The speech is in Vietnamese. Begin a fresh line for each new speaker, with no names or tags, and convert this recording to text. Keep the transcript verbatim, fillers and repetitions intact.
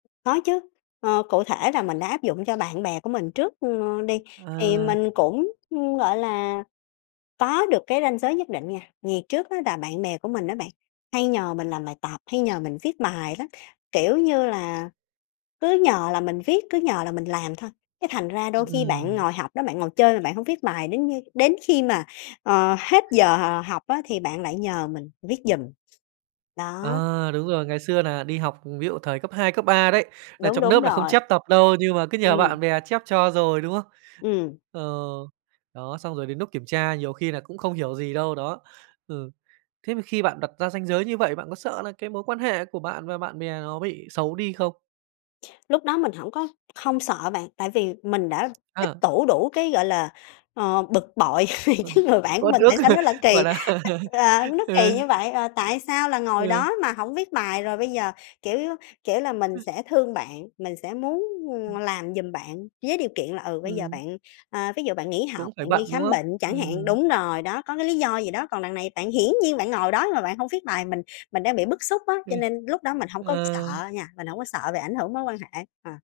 Có chứ, ờ, cụ thể là mình đã áp dụng cho bạn bè của mình trước, ơ, đi, thì
À!
mình cũng, ưm, gọi là, có được cái ranh giới nhất định nha. Vì trước á là bạn bè của mình á bạn, hay nhờ mình làm bài tập hay nhờ mình viết bài lắm, kiểu như là, cứ nhờ là mình viết, cứ nhờ là mình làm thôi, cái thành ra đôi khi bạn
Ừm.
ngồi học đó, bạn ngồi chơi mà bạn hông viết bài đến như đến khi mà, ờ, hết giờ học á thì bạn lại nhờ mình viết giùm. Đó.
À! Đúng rồi, ngày xưa nà đi học, ví dụ, thời cấp hai, cấp ba đấy, nà
Đúng,
trong
đúng
nớp nà không
rồi.
chép tập đâu, nhưng mà cứ nhờ
Ừm.
bạn bè chép cho rồi, đúng không?
Ừm.
Ờ, đó, xong rồi đến núc kiểm tra nhiều khi nà cũng không hiểu gì đâu, đó. Ừ. Thế mà khi bạn đặt ra ranh giới như vậy, bạn có sợ là cái mối quan hệ của bạn và bạn bè nó bị xấu đi không?
Lúc đó mình hổng có không sợ bạn, tại vì mình đã tích
Ờ.
tụ đủ cái, gọi là, ờ, bực bội vì
Ừ
cái
hứ.
người bạn của
Uất
mình
ức,
tại sao nó lại kỳ
gọi nà
á, ờ, nó
Ừ.
kỳ như vậy? Ờ, tại sao là ngồi
Ừ.
đó mà hổng viết bài rồi bây giờ, kiểu, kiểu là, mình sẽ thương bạn, mình sẽ muốn, ừm,
Ừm.
làm giùm bạn với điều kiện là, ừ, bây giờ
Ừm.
bạn ờ, ví dụ bạn nghỉ
Cũng
học,
phải
bạn đi
bận, đúng
khám
không?
bệnh chẳng hạn
Ừm.
đúng rồi đó, có cái lý do gì đó, còn đằng này bạn hiển nhiên bạn ngồi đó mà bạn hông viết bài, mình mình đang bị bức xúc á, cho
Ừm.
nên lúc đó mình hông có
Ờ.
sợ nha, mình hổng có sợ về ảnh hưởng mối quan hệ, ờ.